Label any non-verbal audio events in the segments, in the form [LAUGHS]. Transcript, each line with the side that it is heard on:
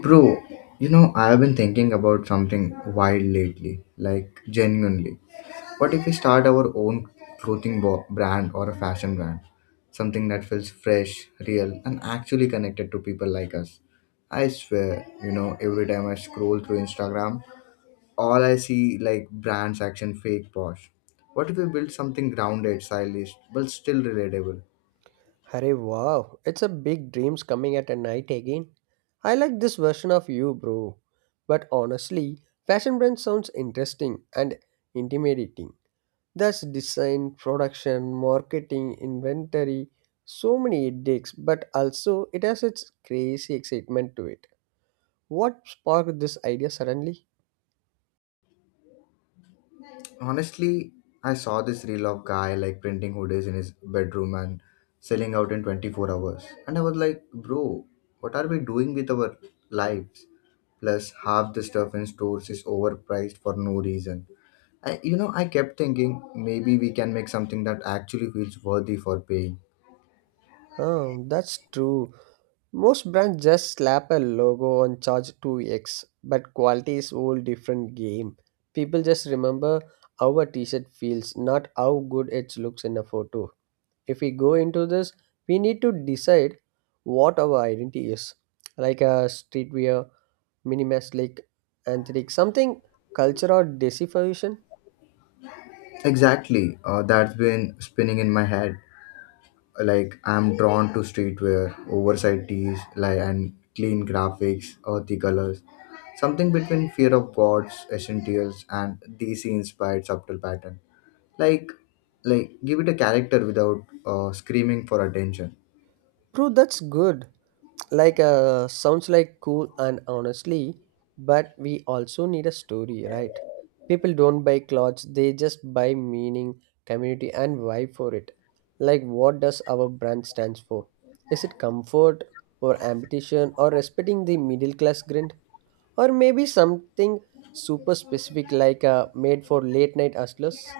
left: Bro, I've been thinking about something wild lately, like genuinely. What if we start our own clothing brand or a fashion brand? Something that feels fresh, real, and actually connected to people like us. I swear, every time I scroll through Instagram, all I see like brands action fake posh. What if we build something grounded, stylish, but still relatable?
right: Hurry, wow, it's a big dreams coming at a night again. I like this version of you, bro. But honestly, fashion brand sounds interesting and intimidating. That's design, production, marketing, inventory, so many headaches, but also it has its crazy excitement to it. What sparked this idea suddenly?
left: Honestly, I saw this reel of guy like printing hoodies in his bedroom and selling out in 24 hours. And I was like, bro, what are we doing with our lives? Plus, half the stuff in stores is overpriced for no reason. I kept thinking maybe we can make something that actually feels worthy for paying.
right: Oh, that's true. Most brands just slap a logo and charge 2x, but quality is whole different game. People just remember how a t-shirt feels, not how good it looks in a photo. If we go into this, we need to decide what our identity is, like a streetwear, minimalist, like anthric, something culture or desification.
left: Exactly, that's been spinning in my head. Like I'm drawn to streetwear, oversized tees like and clean graphics, earthy colors, something between Fear of Gods Essentials and DC inspired subtle pattern, like like give it a character without screaming for attention.
right: True, that's good, like sounds like cool and honestly, but we also need a story, right? People don't buy clothes, they just buy meaning, community and vibe for it. Like, what does our brand stands for? Is it comfort or ambition or respecting the middle class grind? Or maybe something super specific, like made for late night hustlers.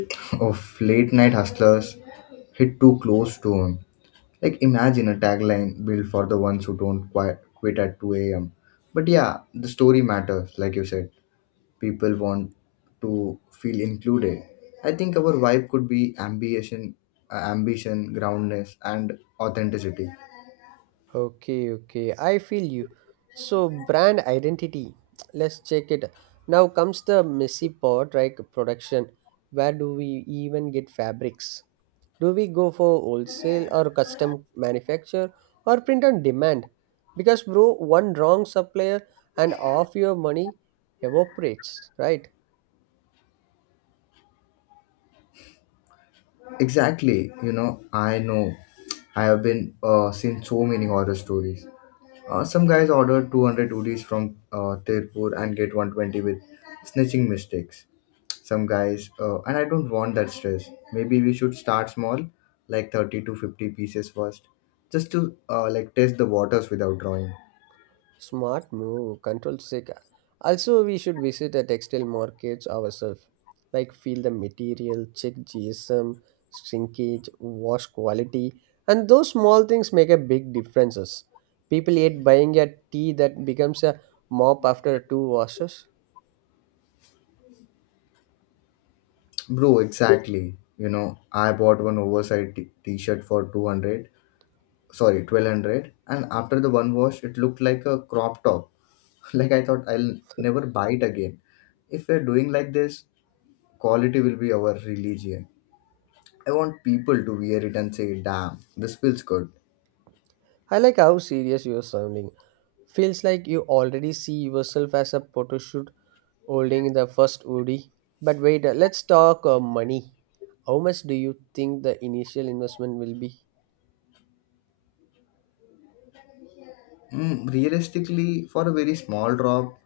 left: [LAUGHS] Of late night hustlers hit too close to him. Like imagine a tagline built for the ones who don't quite quit at 2 a.m. But yeah, the story matters like you said. People want to feel included. I think our vibe could be ambition, groundness, and authenticity.
right: Okay, okay. I feel you. So, brand identity. Let's check it. Now comes the messy part, like production. Where do we even get fabrics? Do we go for wholesale or custom manufacture or print on demand? Because, bro, one wrong supplier and half your money evaporates, right?
left: Exactly, I know. I have been seen so many horror stories. Some guys order 200 udis from Tirpur and get 120 with snitching mistakes. And I don't want that stress. Maybe we should start small, like 30 to 50 pieces first, just to like test the waters without drawing.
right: Smart move, control sick. Also, we should visit the textile markets ourselves, like feel the material, check GSM, shrinkage, wash quality, and those small things make a big differences. People hate buying a tea that becomes a mop after two washes.
left: Bro, exactly. You know, I bought one oversized t-shirt for 200, sorry, 1200, and after the one wash, it looked like a crop top. [LAUGHS] Like I thought I'll never buy it again. If we're doing like this, quality will be our religion. I want people to wear it and say, damn, this feels good.
right: I like how serious you're sounding. Feels like you already see yourself as a photoshoot holding the first woody. But wait, let's talk money. How much do you think the initial investment will be?
left: Realistically, for a very small drop,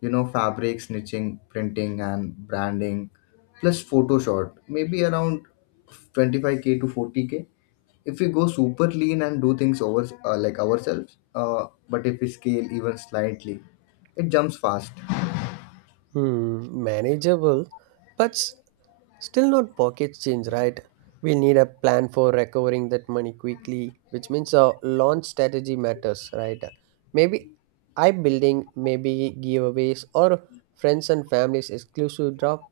left: you know, fabric, snitching, printing, and branding, plus Photoshop, maybe around 25K to 40K. If we go super lean and do things over like ourselves, but if we scale even slightly, it jumps fast.
right: Hmm, manageable, but still not pocket change, right? We'll need a plan for recovering that money quickly, which means a launch strategy matters, right? Maybe I building, maybe giveaways or friends and families exclusive drop.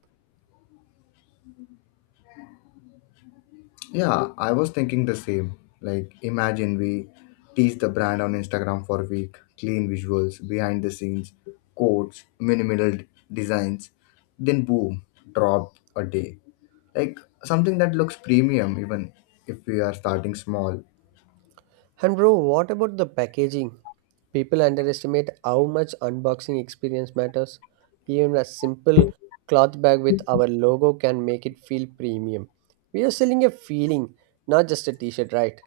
left: Yeah, I was thinking the same. Like imagine we tease the brand on Instagram for a week, clean visuals, behind the scenes, quotes, minimal designs, then boom, drop a day, like something that looks premium even if we are starting small.
right: And bro, what about the packaging? People underestimate how much unboxing experience matters. Even a simple cloth bag with our logo can make it feel premium. We are selling a feeling, not just a t-shirt, right?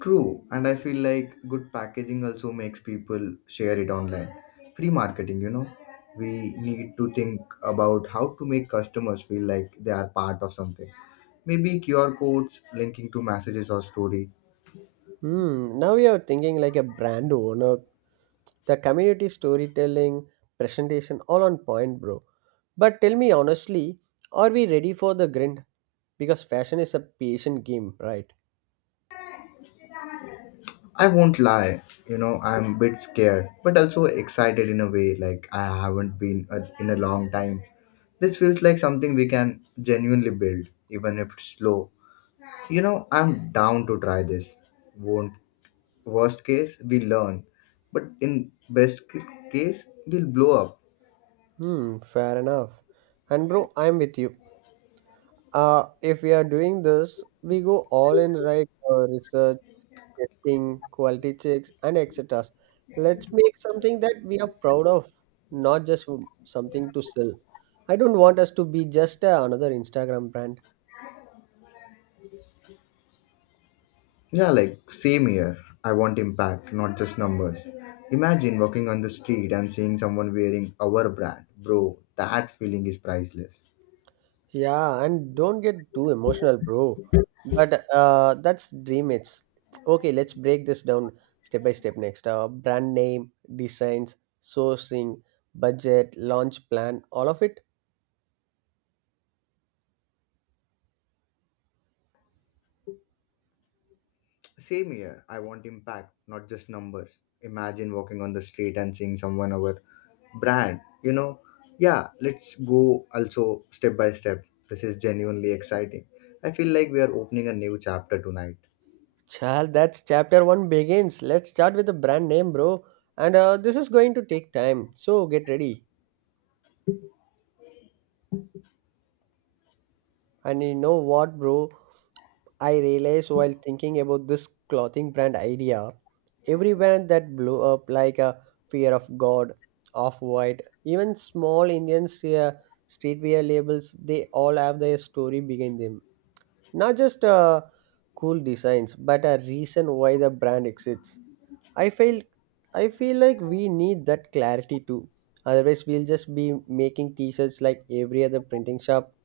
left: True, and I feel like good packaging also makes people share it online. Free marketing. We need to think about how to make customers feel like they are part of something. Maybe QR codes linking to messages or story.
right: Hmm, now we are thinking like a brand owner. The community storytelling, presentation, all on point, bro. But tell me honestly, are we ready for the grind? Because fashion is a patient game, right?
left: I won't lie, I'm a bit scared, but also excited in a way like I haven't been in a long time. This feels like something we can genuinely build, even if it's slow. You know, I'm down to try this. Won't Worst case we learn, but in best case we'll blow up.
right: Hmm, fair enough. And bro, I'm with you. If we are doing this, we go all in, right? Research, testing, quality checks, and etc. Let's make something that we are proud of, not just something to sell. I don't want us to be just another Instagram brand.
left: Yeah, like same here. I want impact, not just numbers. Imagine walking on the street and seeing someone wearing our brand, bro. That feeling is priceless.
right: Yeah, and don't get too emotional, bro. But that's dream it's. Okay, let's break this down step by step next. Brand name, designs, sourcing, budget, launch plan, all of it.
left: Same here, I want impact, not just numbers. Imagine walking on the street and seeing someone our brand, you know. Yeah, let's go also step by step. This is genuinely exciting. I feel like we are opening a new chapter tonight.
right: Chal, that's chapter one begins. Let's start with the brand name, bro. And this is going to take time, so get ready. And you know what, bro? I realized while thinking about this clothing brand idea, every brand that blew up like a Fear of God, Off White, even small Indian streetwear labels, they all have their story behind them. Not just cool designs, but a reason why the brand exists. I feel I feel like we need that clarity too. Otherwise, we'll just be making T-shirts like every other printing shop.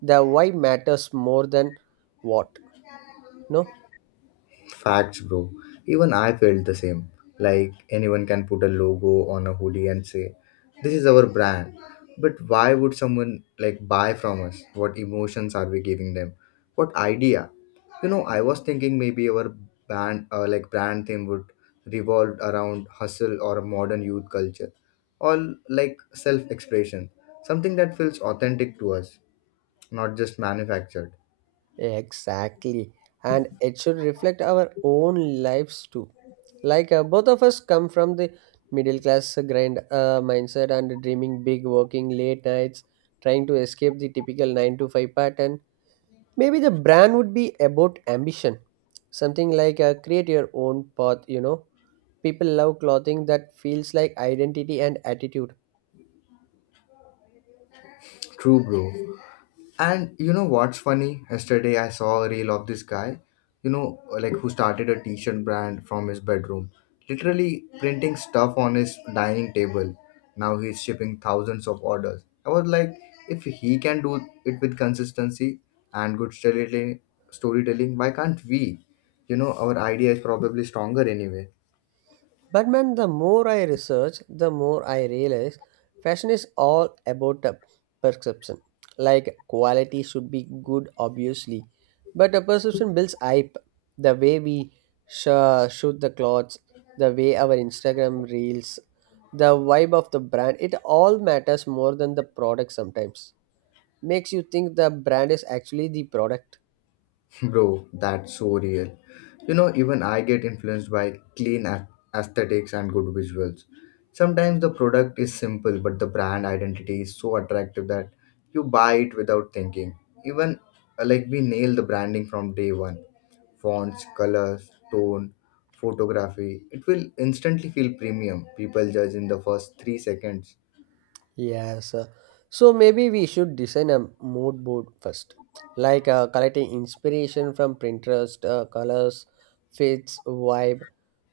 right: The why matters more than what. No,
left: Facts, bro. Even I felt the same. Like anyone can put a logo on a hoodie and say, "This is our brand." But why would someone like buy from us? What emotions are we giving them? What idea? I was thinking maybe our brand, like brand theme, would revolve around hustle or modern youth culture, or like self-expression, something that feels authentic to us, not just manufactured.
right: exactly, and it should reflect our own lives too. Like both of us come from the middle class grind mindset and dreaming big, working late nights, trying to escape the typical 9 to 5 pattern. Maybe the brand would be about ambition, something like create your own path. People love clothing that feels like identity and attitude.
left: True, bro. And you know what's funny? Yesterday I saw a reel of this guy, like who started a t-shirt brand from his bedroom, literally printing stuff on his dining table. Now he's shipping thousands of orders. I was like, if he can do it with consistency and good storytelling, why can't we? You know, our idea is probably stronger anyway.
right: But man, the more I research, the more I realize fashion is all about a perception. Like quality should be good, obviously, but a perception builds hype. The way we shoot the clothes, the way our Instagram reels, the vibe of the brand, it all matters more than the product. Sometimes makes you think the brand is actually the product.
left: Bro, that's so real. You know, even I get influenced by clean aesthetics and good visuals. Sometimes the product is simple, but the brand identity is so attractive that you buy it without thinking. Even like we nail the branding from day one, fonts, colors, tone, photography, it will instantly feel premium. People judge in the first 3 seconds.
right: Yes. So maybe we should design a mood board first, like collecting inspiration from Pinterest, colors, fits, vibe,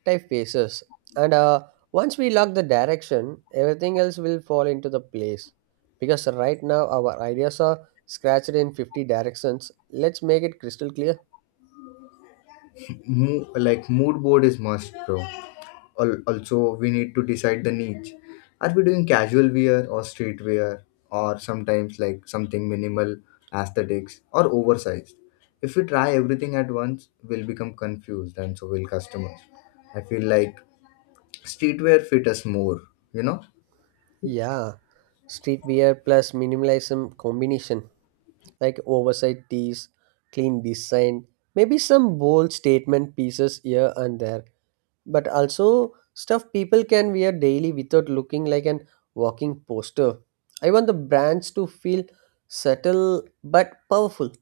right: typefaces. And once we lock the direction, everything else will fall into the place. Because right now our ideas are scratched in 50 directions. Let's make it crystal clear.
left: Like mood board is must, bro. Also, we need to decide the niche. Are we doing casual wear or street wear, or sometimes like something minimal, aesthetics, or oversized? If we try everything at once, we'll become confused, and so will customers. I feel like streetwear fit us more, you know.
right: Yeah. Streetwear plus minimalism combination. Like oversight tees, clean design, maybe some bold statement pieces here and there, but also stuff people can wear daily without looking like an walking poster. I want the brands to feel subtle but powerful.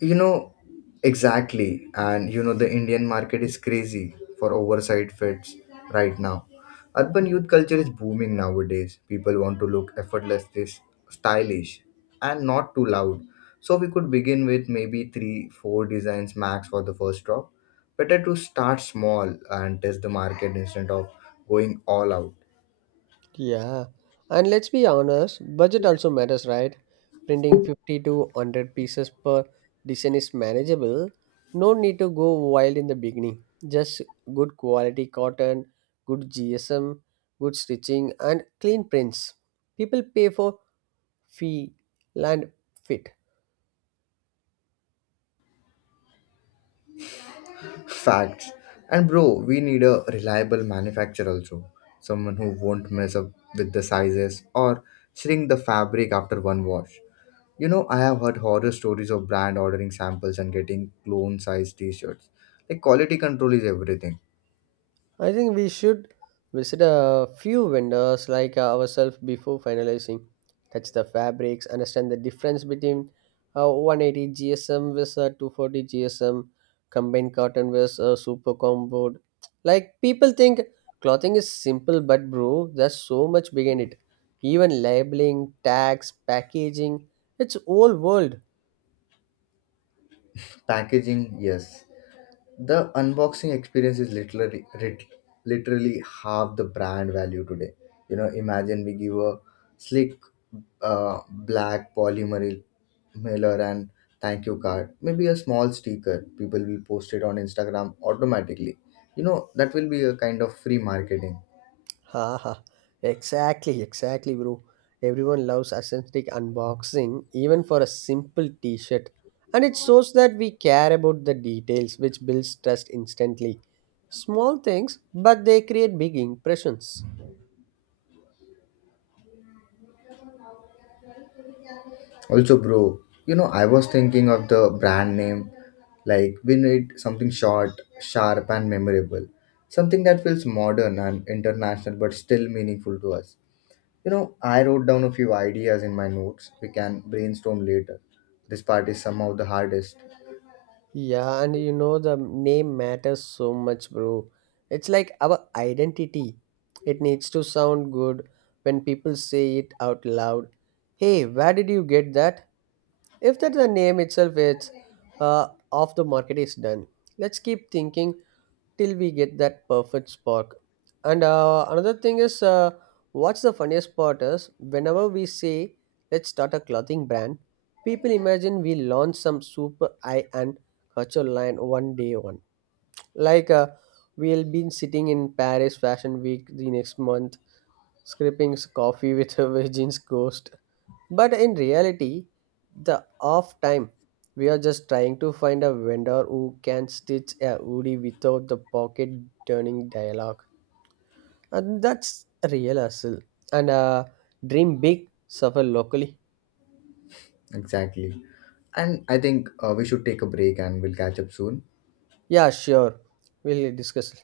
left: You know, exactly. And you know, the Indian market is crazy for oversized fits right now. Urban youth culture is booming nowadays. People want to look effortlessly stylish and not too loud. So we could begin with maybe three, four designs max for the first drop. Better to start small and test the market instead of going all out.
right: Yeah, and let's be honest, budget also matters, right? Printing 50 to 100 pieces per design is manageable. No need to go wild in the beginning. Just good quality cotton, good GSM, good stitching, and clean prints. People pay for feel and fit.
left: Facts. And bro, we need a reliable manufacturer also. Someone who won't mess up with the sizes or shrink the fabric after one wash. You know, I have heard horror stories of brand ordering samples and getting clone sized t shirts. Like, quality control is everything.
right: I think we should visit a few vendors like ourselves before finalizing. Touch the fabrics, understand the difference between 180 GSM with 240 GSM, combined cotton with super combo. Like people think clothing is simple, but bro, there's so much behind it. Even labeling, tags, packaging, it's whole world.
left: Packaging, yes. The unboxing experience is literally half the brand value today. You know, imagine we give a slick black polymer mailer and thank you card, maybe a small sticker, people will post it on Instagram automatically. That will be a kind of free marketing.
right: Ha ha. Exactly, exactly, bro. Everyone loves authentic unboxing, even for a simple t shirt. And it shows that we care about the details, which builds trust instantly. Small things, but they create big impressions.
left: Also, bro, I was thinking of the brand name. Like, we need something short, sharp, and memorable. Something that feels modern and international but still meaningful to us. You know, I wrote down a few ideas in my notes. We can brainstorm later. This part is somehow the hardest.
right: Yeah, and the name matters so much, bro. It's like our identity. It needs to sound good when people say it out loud. Hey, where did you get that? If that the name itself is off the market is done, let's keep thinking till we get that perfect spark. And another thing is, what's the funniest part is whenever we say let's start a clothing brand, people imagine we launch some super high end culture line one day one. Like we'll be sitting in Paris Fashion Week the next month, scraping coffee with a [LAUGHS] virgin's ghost, but in reality, the off time, we are just trying to find a vendor who can stitch a hoodie without the pocket turning dialogue. And that's a real hustle. And dream big, suffer locally.
left: Exactly. And I think we should take a break, and we'll catch up soon.
right: Yeah, sure. We'll discuss